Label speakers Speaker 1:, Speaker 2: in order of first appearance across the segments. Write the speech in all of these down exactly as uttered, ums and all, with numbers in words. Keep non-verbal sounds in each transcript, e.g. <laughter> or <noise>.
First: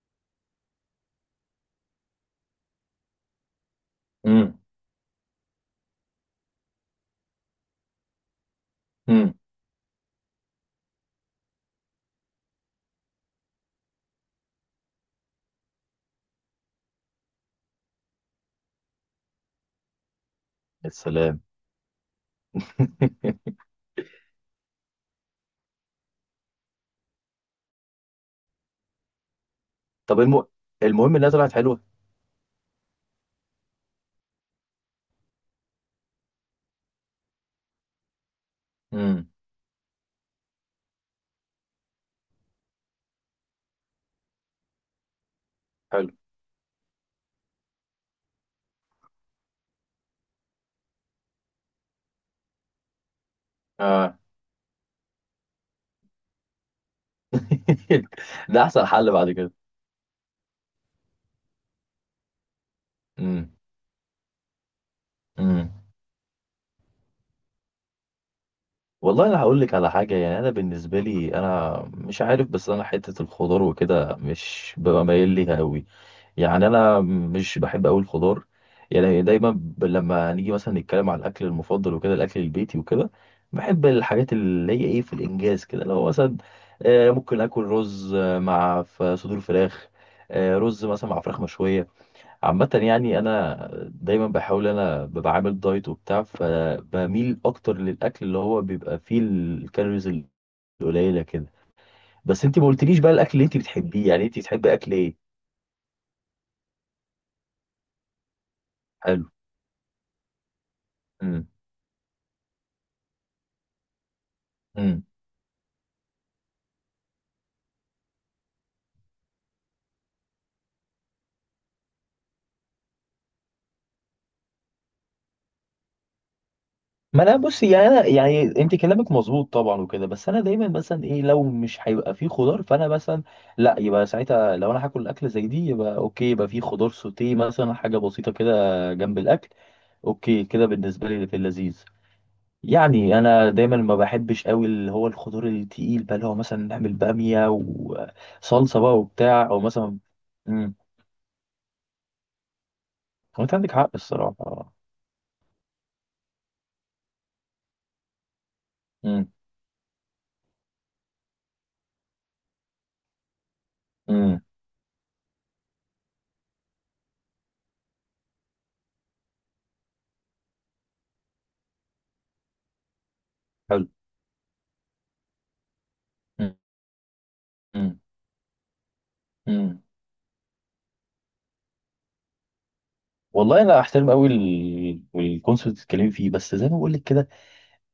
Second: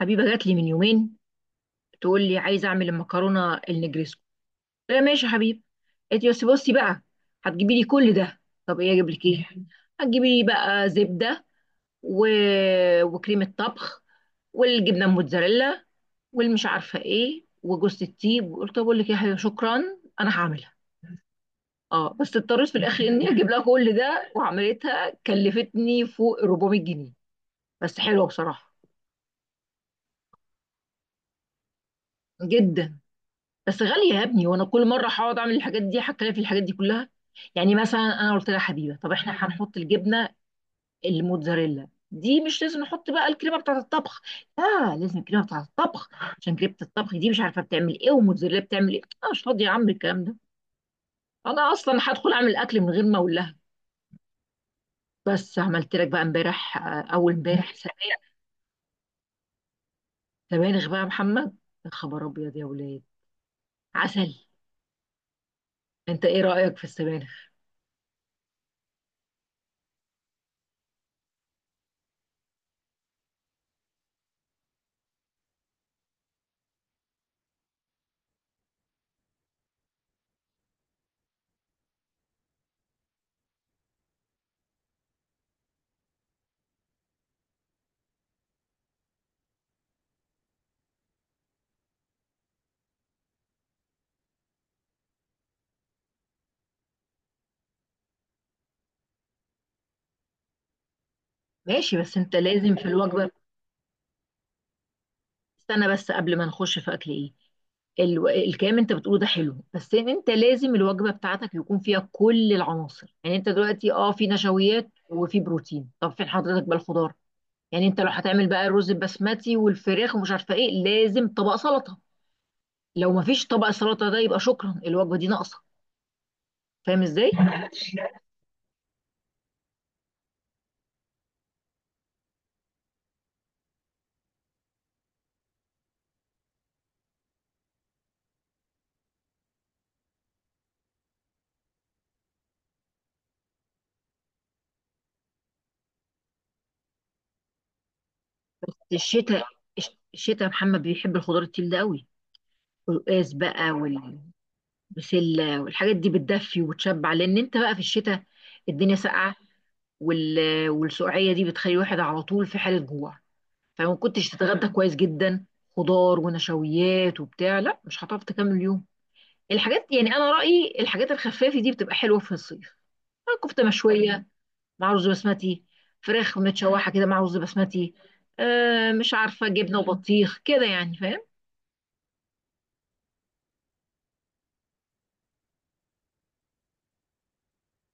Speaker 1: حبيبه جات لي من يومين، تقول لي عايزه اعمل المكرونه النجريسكو.
Speaker 2: امم.
Speaker 1: قلت لها ماشي يا حبيبي. قالت لي بس بصي بقى، هتجيبي لي كل ده؟ طب ايه اجيب لك
Speaker 2: امم.
Speaker 1: ايه؟ هتجيبي لي بقى زبده و... وكريمه طبخ، والجبنه الموتزاريلا، والمش عارفه ايه وجوز الطيب. قلت طب اقول لك ايه يا حبيبي، شكرا انا هعملها.
Speaker 2: يا سلام.
Speaker 1: اه، بس اضطريت في الاخر اني اجيب
Speaker 2: <laughs>
Speaker 1: لها كل ده، وعملتها كلفتني فوق أربعمية جنيه. بس حلوه بصراحه،
Speaker 2: طب الم... المهم انها طلعت حلوه.
Speaker 1: جدا. بس غالية يا ابني، وانا كل مرة هقعد اعمل الحاجات دي هتكلف في الحاجات دي كلها. يعني مثلا انا قلت لها حبيبة، طب
Speaker 2: امم.
Speaker 1: احنا هنحط الجبنة الموتزاريلا دي، مش لازم نحط بقى الكريمة بتاعة الطبخ؟ لا، لازم الكريمة بتاعة الطبخ.
Speaker 2: حلو.
Speaker 1: عشان كريمة الطبخ دي مش عارفة بتعمل ايه والموتزاريلا بتعمل ايه، انا مش فاضية يا عم الكلام ده. انا اصلا هدخل اعمل اكل من غير ما اقول لها.
Speaker 2: اه.
Speaker 1: بس عملت لك بقى امبارح، آه، اول امبارح،
Speaker 2: <laughs>
Speaker 1: سبانخ.
Speaker 2: ده احسن حل بعد كده.
Speaker 1: سبانخ بقى يا محمد، يا خبر ابيض يا ولاد.
Speaker 2: امم.
Speaker 1: عسل.
Speaker 2: امم.
Speaker 1: انت ايه رأيك في السبانخ؟
Speaker 2: والله انا هقول لك على حاجه، يعني انا بالنسبه لي انا مش عارف، بس انا حته الخضار وكده مش ببقى مايل ليها قوي. يعني انا مش بحب قوي الخضار. يعني دايما ب- لما نيجي مثلا نتكلم على الاكل المفضل وكده الاكل البيتي وكده، بحب الحاجات اللي هي ايه في الانجاز كده، لو مثلا آه، ممكن اكل رز آه، مع ف- صدور فراخ، آه، رز مثلا مع فراخ مشويه. عامه يعني انا دايما بحاول، انا ببقى عامل دايت وبتاع فبميل اكتر للاكل اللي هو بيبقى فيه الكالوريز القليله كده.
Speaker 1: ماشي، بس انت
Speaker 2: بس انت ما
Speaker 1: لازم في
Speaker 2: قلتليش بقى
Speaker 1: الوجبة.
Speaker 2: الاكل اللي انت بتحبيه، يعني انت بتحبي اكل ايه؟
Speaker 1: استنى بس قبل ما نخش في اكل ايه. الو... الكلام انت بتقوله ده
Speaker 2: حلو.
Speaker 1: حلو، بس انت لازم الوجبه
Speaker 2: امم.
Speaker 1: بتاعتك يكون فيها كل العناصر. يعني انت دلوقتي اه في نشويات
Speaker 2: إمم.
Speaker 1: وفي بروتين، طب فين حضرتك بقى الخضار؟ يعني انت لو هتعمل بقى الرز البسمتي والفراخ ومش عارفه ايه، لازم طبق سلطه. لو ما فيش طبق سلطه، ده يبقى شكرا الوجبه دي ناقصه. فاهم
Speaker 2: ما
Speaker 1: ازاي؟
Speaker 2: انا بص، يعني انا يعني انت كلامك مظبوط طبعا وكده، بس انا دايما مثلا ايه لو مش هيبقى فيه خضار فانا مثلا لا، يبقى ساعتها لو انا هاكل اكل زي دي يبقى اوكي، يبقى فيه خضار سوتيه مثلا، حاجه بسيطه كده جنب الاكل. اوكي كده بالنسبه لي في اللذيذ. يعني انا دايما ما بحبش قوي اللي هو الخضار التقيل بقى، اللي هو مثلا نعمل باميه وصلصه بقى
Speaker 1: الشتاء،
Speaker 2: وبتاع، او
Speaker 1: الش-
Speaker 2: مثلا
Speaker 1: الشتاء يا
Speaker 2: امم.
Speaker 1: محمد بيحب الخضار التقيل ده قوي. القلقاس
Speaker 2: هو انت
Speaker 1: بقى
Speaker 2: عندك حق الصراحه.
Speaker 1: والبسله والحاجات دي بتدفي وتشبع، لان انت بقى في الشتاء الدنيا
Speaker 2: امم.
Speaker 1: ساقعه، وال... والسقعيه دي بتخلي الواحد على طول في حاله جوع. فما كنتش
Speaker 2: امم.
Speaker 1: تتغدى كويس جدا خضار ونشويات وبتاع، لا مش هتعرف تكمل اليوم. الحاجات، يعني انا رايي الحاجات الخفافه دي بتبقى حلوه في الصيف. كفته
Speaker 2: حلو.
Speaker 1: مشويه مع رز بسمتي، فراخ
Speaker 2: امم.
Speaker 1: متشوحه كده مع رز بسمتي،
Speaker 2: إمم،
Speaker 1: آه مش عارفه، جبنه
Speaker 2: إمم.
Speaker 1: وبطيخ كده يعني، فاهم؟
Speaker 2: والله انا احترم قوي الكونسبت اللي بتتكلمي فيه، بس زي ما بقول لك كده.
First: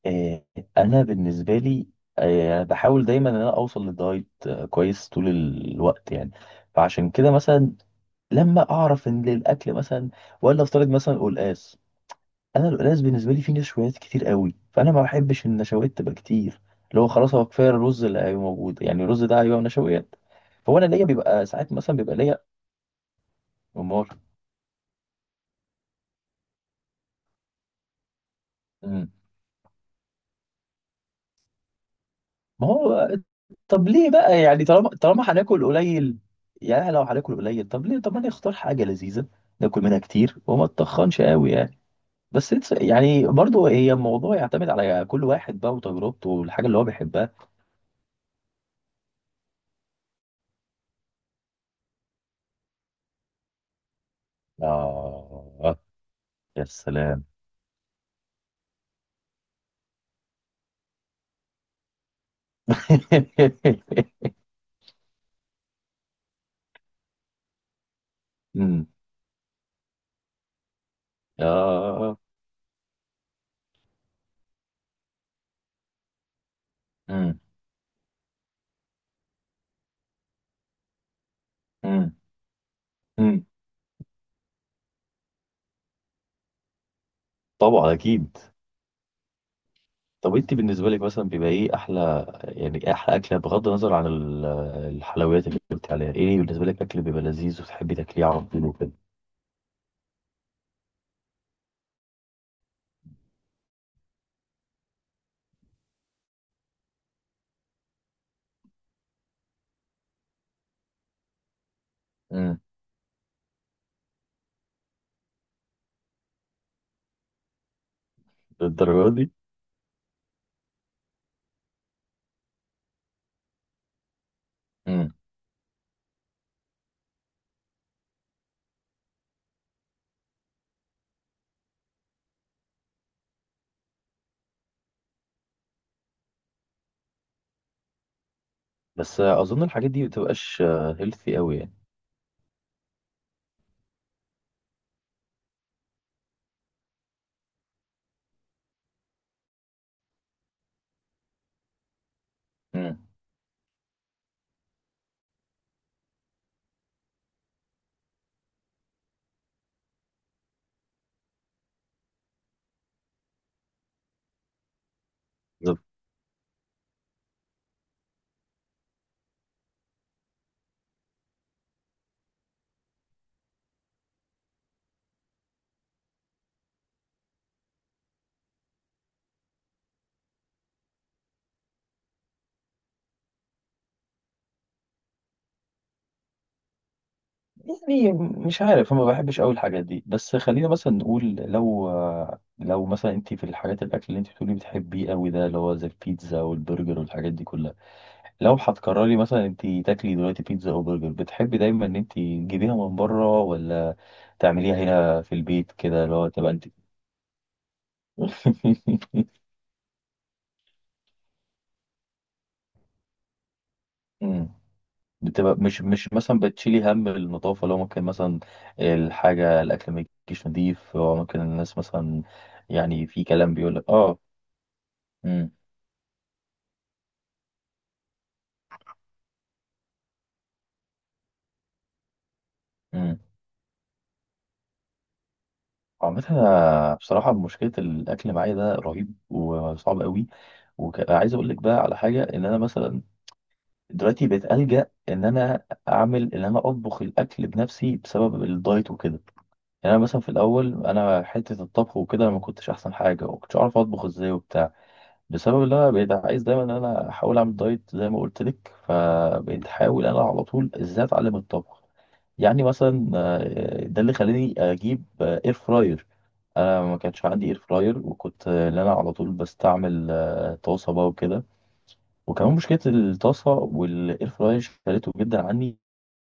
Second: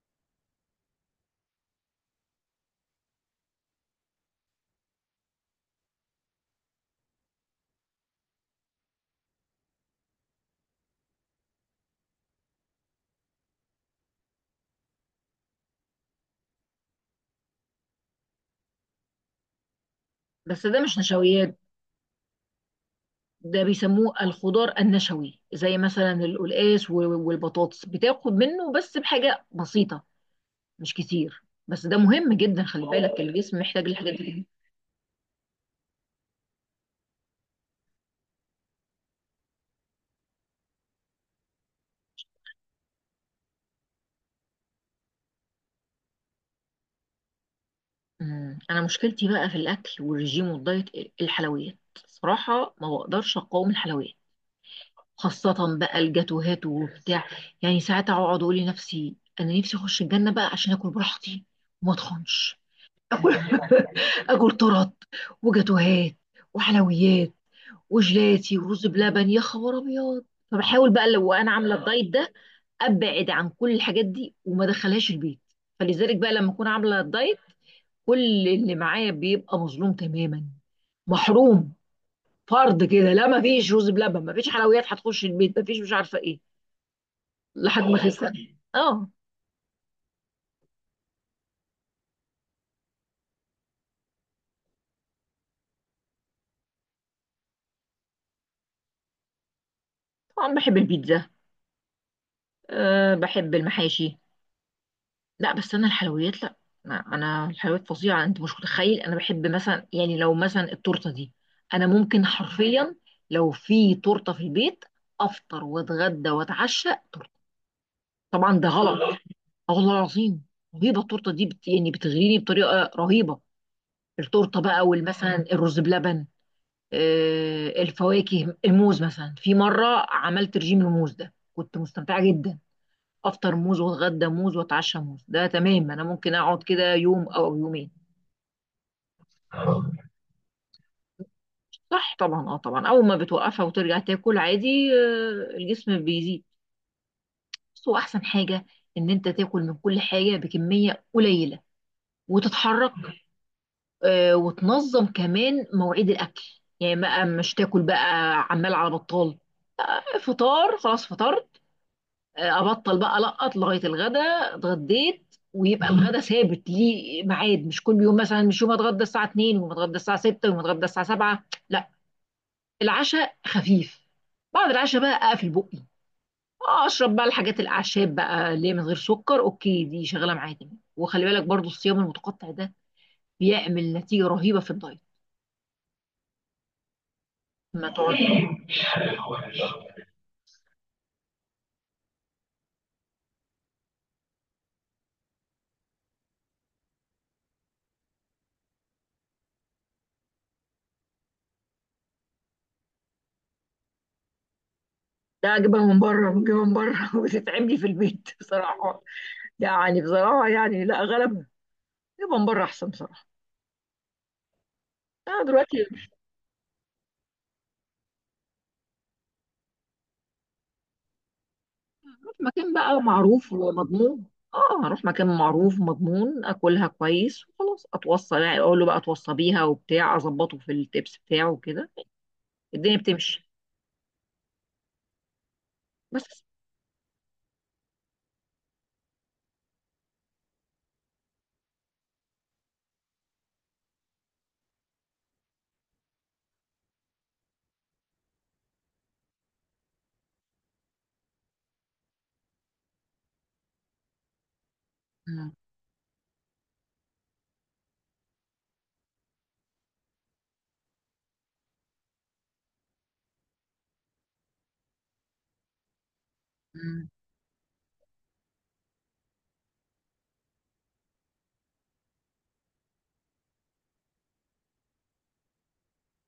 Speaker 2: آه. انا بالنسبه لي آه، بحاول دايما ان انا اوصل للدايت آه، كويس طول الوقت يعني. فعشان كده مثلا لما اعرف ان الاكل مثلا ولا افترض مثلا قلقاس، انا القلقاس بالنسبه لي فيه نشويات كتير قوي، فانا ما بحبش النشويات تبقى كتير، اللي هو خلاص هو كفايه الرز اللي هيبقى موجود، يعني الرز ده هيبقى نشويات.
Speaker 1: بس
Speaker 2: فهو
Speaker 1: ده
Speaker 2: انا
Speaker 1: مش
Speaker 2: ليا بيبقى
Speaker 1: نشويات،
Speaker 2: ساعات مثلا بيبقى ليا
Speaker 1: ده بيسموه الخضار النشوي، زي مثلا القلقاس و- والبطاطس، بتاخد منه بس
Speaker 2: امال.
Speaker 1: بحاجه بسيطه، مش كتير. بس ده مهم جدا،
Speaker 2: ما
Speaker 1: خلي
Speaker 2: هو
Speaker 1: بالك، يعني الجسم محتاج
Speaker 2: طب ليه
Speaker 1: الحاجات دي
Speaker 2: بقى؟
Speaker 1: جداً.
Speaker 2: يعني طالما طالما هناكل قليل، يعني لو هناكل قليل طب ليه، طب ما نختار حاجة لذيذة ناكل منها كتير وما تتخنش قوي يعني. بس it's- يعني برضو هي الموضوع يعتمد على كل واحد بقى وتجربته والحاجة اللي هو بيحبها.
Speaker 1: أمم، انا مشكلتي بقى في الاكل والرجيم والدايت، الحلويات. صراحة ما بقدرش اقاوم الحلويات.
Speaker 2: آه.
Speaker 1: خاصة بقى
Speaker 2: يا
Speaker 1: الجاتوهات
Speaker 2: سلام.
Speaker 1: وبتاع. يعني ساعات اقعد اقول لنفسي انا نفسي اخش الجنة بقى عشان اكل براحتي وما اتخنش. اكل <laughs>
Speaker 2: <laughs>
Speaker 1: اكل طرط، وجاتوهات، وحلويات، وجلاتي، ورز
Speaker 2: امم.
Speaker 1: بلبن، يا خبر ابيض. فبحاول بقى لو انا عامله الدايت
Speaker 2: آه.
Speaker 1: ده ابعد عن كل الحاجات دي وما ادخلهاش البيت. فلذلك بقى لما اكون عامله الدايت،
Speaker 2: امم.
Speaker 1: كل اللي معايا بيبقى مظلوم تماما، محروم.
Speaker 2: امم.
Speaker 1: فرض كده لا، ما
Speaker 2: أمم.
Speaker 1: فيش رز بلبن، ما فيش حلويات هتخش البيت، ما فيش مش عارفه ايه، لحد
Speaker 2: طبعا
Speaker 1: ما خسر.
Speaker 2: أكيد.
Speaker 1: اه،
Speaker 2: طب انت بالنسبه لك مثلا بيبقى ايه احلى، يعني ايه احلى اكله بغض النظر عن ال- الحلويات اللي قلت عليها، ايه بالنسبه لك اكل بيبقى لذيذ وتحبي تاكليه على طول وكده؟
Speaker 1: طبعا بحب البيتزا، أه بحب المحاشي. لا، بس انا الحلويات لا. ما- انا الحلويات فظيعه، انت مش متخيل. انا بحب مثلا يعني لو مثلا التورته دي، انا ممكن
Speaker 2: امم.
Speaker 1: حرفيا لو في تورته في البيت افطر واتغدى واتعشى. طبعا ده غلط.
Speaker 2: للدرجه دي؟
Speaker 1: اه والله العظيم، رهيبه التورته دي، بت... يعني بتغريني بطريقه رهيبه. التورته بقى
Speaker 2: امم.
Speaker 1: والمثلا الرز بلبن، آه الفواكه، الموز مثلا، في مره عملت رجيم الموز ده، كنت مستمتعه جدا. افطر موز واتغدى موز واتعشى موز، ده تمام، انا ممكن اقعد كده يوم او يومين.
Speaker 2: بس اظن الحاجات دي ما بتبقاش هيلثي قوي يعني.
Speaker 1: صح، طبعا، اه طبعا. اول ما بتوقفها وترجع تاكل عادي، آه، الجسم بيزيد. بس هو احسن حاجه ان انت تاكل من كل حاجه بكميه قليله وتتحرك،
Speaker 2: امم.
Speaker 1: آه، وتنظم كمان مواعيد الاكل. يعني بقى مش تاكل بقى عمال على بطال. آه، فطار خلاص فطرت، آه، ابطل بقى لقط لغايه الغدا. اتغديت،
Speaker 2: بالظبط.
Speaker 1: ويبقى الغدا ثابت ليه ميعاد، مش كل يوم مثلا، مش يوم اتغدى الساعه اثنين ويوم اتغدى الساعه ستة ويوم اتغدى الساعه سبعة. لا، العشاء خفيف. بعد العشاء بقى اقفل بقي، آه، اشرب بقى الحاجات الاعشاب بقى اللي هي من غير سكر، اوكي، دي شغاله معايا تمام. وخلي بالك برضو الصيام المتقطع ده بيعمل نتيجه رهيبه في الدايت. ما
Speaker 2: يعني
Speaker 1: تقعد.
Speaker 2: مش عارف، انا ما بحبش قوي الحاجات دي. بس خلينا مثلا نقول لو لو مثلا انت في الحاجات، الاكل اللي انت بتقولي بتحبيه قوي ده اللي هو زي البيتزا والبرجر والحاجات دي كلها، لو هتقرري مثلا انت تاكلي دلوقتي بيتزا او برجر بتحبي دايما ان انت تجيبيها من بره ولا تعمليها هنا في
Speaker 1: لا،
Speaker 2: البيت
Speaker 1: اجيبها من
Speaker 2: كده اللي هو
Speaker 1: بره،
Speaker 2: تبقى
Speaker 1: بجيبها
Speaker 2: انت.
Speaker 1: من بره <laughs> وتتعب لي في البيت
Speaker 2: <laughs>
Speaker 1: بصراحه. يعني بصراحه، يعني لا، غلب. اجيبها من بره احسن بصراحه.
Speaker 2: مم.
Speaker 1: انا
Speaker 2: بتبقى
Speaker 1: دلوقتي
Speaker 2: مش مش مثلا بتشيلي هم النظافة، لو ممكن مثلا الحاجة الأكل ما يجيش نضيف أو ممكن الناس مثلا،
Speaker 1: بشوف مكان بقى
Speaker 2: يعني في
Speaker 1: معروف
Speaker 2: كلام بيقول لك اه.
Speaker 1: ومضمون. اه، اروح مكان
Speaker 2: مم.
Speaker 1: معروف ومضمون اكلها كويس وخلاص اتوصى، يعني اقول له بقى اتوصى بيها وبتاع، اظبطه في التبس بتاعه وكده. الدنيا
Speaker 2: مم.
Speaker 1: بتمشي.
Speaker 2: عامة
Speaker 1: بس.
Speaker 2: أنا بصراحة مشكلة الأكل معايا ده رهيب وصعب قوي. وعايز أقول لك بقى على حاجة، إن أنا مثلا دلوقتي بقيت ألجأ إن أنا أعمل، إن أنا أطبخ الأكل بنفسي بسبب الدايت وكده. يعني أنا مثلا في الأول أنا حتة الطبخ وكده أنا ما كنتش أحسن حاجة وما كنتش أعرف أطبخ إزاي وبتاع،
Speaker 1: مم.
Speaker 2: بسبب إن أنا بقيت عايز دايما إن أنا أحاول أعمل دايت زي ما قلت لك، فبقيت أحاول أنا على طول إزاي أتعلم الطبخ. يعني مثلا آه، ده اللي خلاني أجيب إير فراير. أنا ما
Speaker 1: مم.
Speaker 2: كانش عندي إير فراير، وكنت آه، إن أنا على طول بستعمل آه، طاسة بقى وكده. وكمان مشكله الطاسه والاير فراير شالته جدا عني،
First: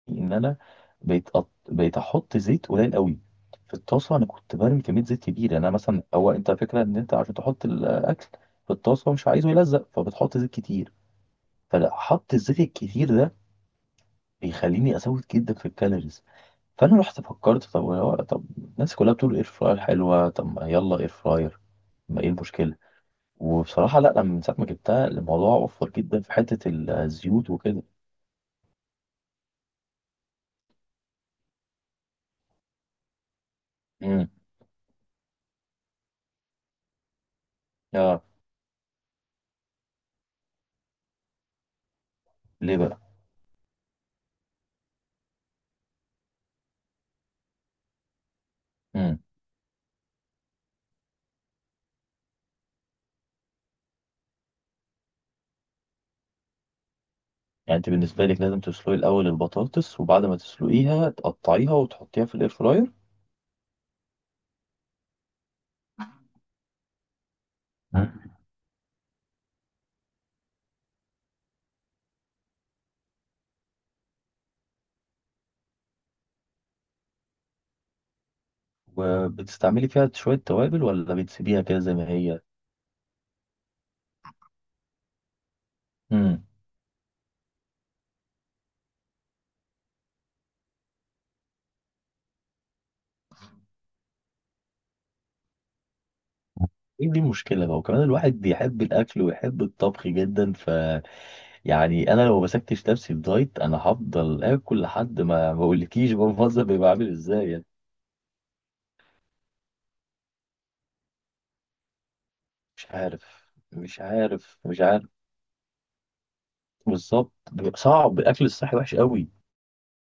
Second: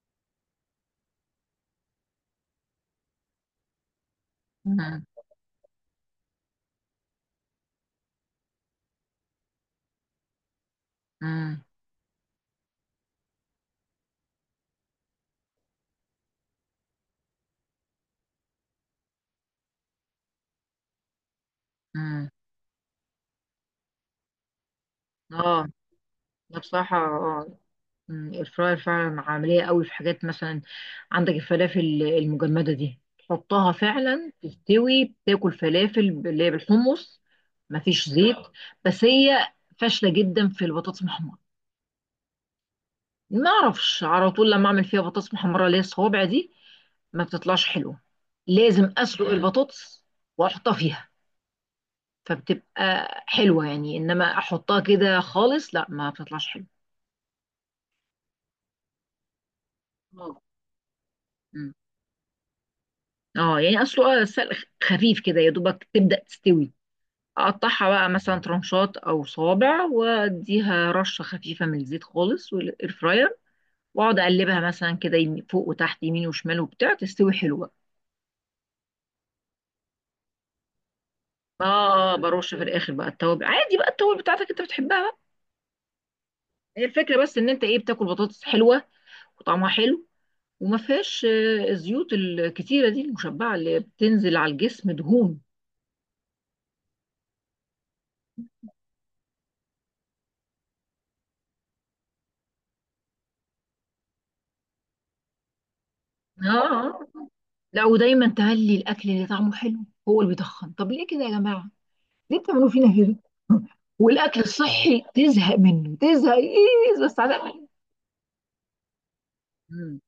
Speaker 2: ان انا بقيت أط... بقيت احط زيت قليل قوي في الطاسه. انا كنت برمي
Speaker 1: مم.
Speaker 2: كميه زيت كبيره، يعني انا مثلا هو انت فكره ان انت عشان تحط الاكل في الطاسه مش عايزه يلزق فبتحط زيت كتير،
Speaker 1: مم.
Speaker 2: فحط الزيت الكتير ده بيخليني ازود جدا في الكالوريز. فانا رحت فكرت طب هو- طب الناس كلها بتقول اير فراير حلوه، طب ما يلا اير فراير، ما
Speaker 1: مم.
Speaker 2: ايه المشكله. وبصراحه لا، لما من ساعه ما جبتها الموضوع
Speaker 1: اه،
Speaker 2: وفر جدا في حته
Speaker 1: ده بصراحه
Speaker 2: الزيوت
Speaker 1: آه.
Speaker 2: وكده.
Speaker 1: الفراير فعلا عملية قوي في حاجات، مثلا عندك الفلافل المجمدة دي تحطها فعلا تستوي، تاكل فلافل اللي هي بالحمص مفيش
Speaker 2: اه.
Speaker 1: زيت. بس هي فاشلة جدا في البطاطس المحمرة.
Speaker 2: ليه بقى؟
Speaker 1: ما اعرفش، على طول لما اعمل فيها بطاطس محمرة اللي هي الصوابع دي ما بتطلعش حلوة. لازم
Speaker 2: امم.
Speaker 1: اسلق مم. البطاطس واحطها فيها، فبتبقى حلوة. يعني انما احطها كده خالص لا ما بتطلعش حلوة.
Speaker 2: يعني انت بالنسبه لك لازم تسلقي الاول البطاطس وبعد ما تسلقيها
Speaker 1: مم.
Speaker 2: تقطعيها وتحطيها في الاير فراير؟
Speaker 1: اه، يعني اصله سلق خفيف كده يا دوبك تبدأ تستوي، اقطعها بقى
Speaker 2: مم.
Speaker 1: مثلا ترنشات او صوابع، واديها رشه خفيفه من الزيت خالص والاير فراير، واقعد اقلبها مثلا كده، يمين- فوق وتحت، يمين وشمال وبتاع، تستوي حلوه.
Speaker 2: وبتستعملي فيها شويه توابل ولا بتسيبيها كده زي ما
Speaker 1: اه،
Speaker 2: هي؟
Speaker 1: برش في الاخر بقى التوابل، عادي بقى التوابل بتاعتك انت بتحبها بقى.
Speaker 2: امم.
Speaker 1: هي الفكره بس ان انت ايه، بتاكل بطاطس حلوه وطعمها حلو وما فيهاش آه، الزيوت الكتيره دي المشبعه اللي بتنزل على الجسم دهون.
Speaker 2: ايه دي المشكله بقى، وكمان الواحد بيحب الاكل ويحب الطبخ جدا ف، يعني انا لو مسكتش نفسي في دايت انا هفضل اكل لحد ما ما اقولكيش بقى
Speaker 1: اه،
Speaker 2: المنظر <laughs> بيبقى
Speaker 1: آه.
Speaker 2: عامل ازاي يعني.
Speaker 1: لا، ودايما تهلي الاكل اللي طعمه حلو هو اللي بيتخن. طب ليه كده يا جماعه، ليه بتعملوا
Speaker 2: مش
Speaker 1: فينا كده؟
Speaker 2: عارف مش
Speaker 1: والاكل
Speaker 2: عارف مش
Speaker 1: الصحي
Speaker 2: عارف.
Speaker 1: تزهق منه، تزهق ايه بس
Speaker 2: بالظبط
Speaker 1: على منه.
Speaker 2: بيبقى صعب، الاكل الصحي وحش قوي.
Speaker 1: مم.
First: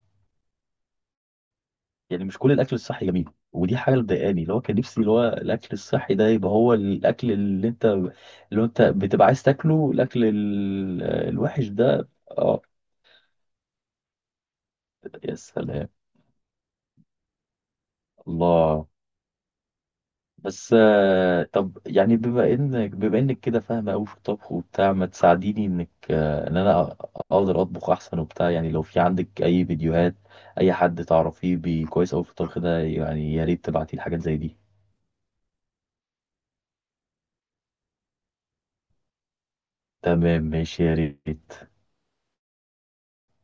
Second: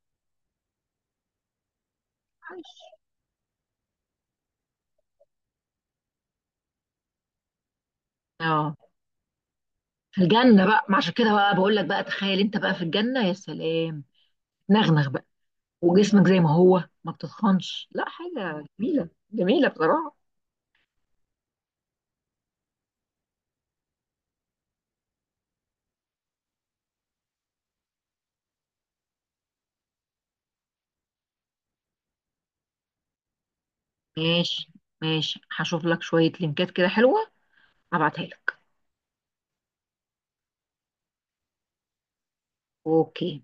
Speaker 2: يعني مش كل الاكل
Speaker 1: عايش.
Speaker 2: الصحي جميل، ودي حاجه اللي مضايقاني، اللي هو كان نفسي اللي هو الاكل الصحي ده يبقى هو الاكل اللي انت اللي هو
Speaker 1: اه،
Speaker 2: انت بتبقى عايز تاكله،
Speaker 1: في
Speaker 2: الاكل
Speaker 1: الجنه بقى، ما
Speaker 2: ال-
Speaker 1: عشان كده بقى
Speaker 2: الوحش
Speaker 1: بقول لك بقى،
Speaker 2: ده
Speaker 1: تخيل انت
Speaker 2: اه.
Speaker 1: بقى في الجنه يا سلام. نغنغ بقى
Speaker 2: يا سلام.
Speaker 1: وجسمك زي ما هو ما بتتخنش، لا حاجه
Speaker 2: الله.
Speaker 1: جميله، جميله بصراحه.
Speaker 2: بس آه، طب يعني بما انك بما انك كده فاهمه قوي في الطبخ وبتاع، ما تساعديني انك آه، ان انا اقدر اطبخ احسن وبتاع، يعني لو في عندك اي فيديوهات اي حد تعرفيه بي- كويس قوي في الطبخ ده، يعني يا ريت تبعتي لي حاجات زي دي.
Speaker 1: ماشي، ماشي هشوف لك شويه لينكات كده حلوه، هبعتها لك.
Speaker 2: تمام ماشي يا ريت.
Speaker 1: اوكي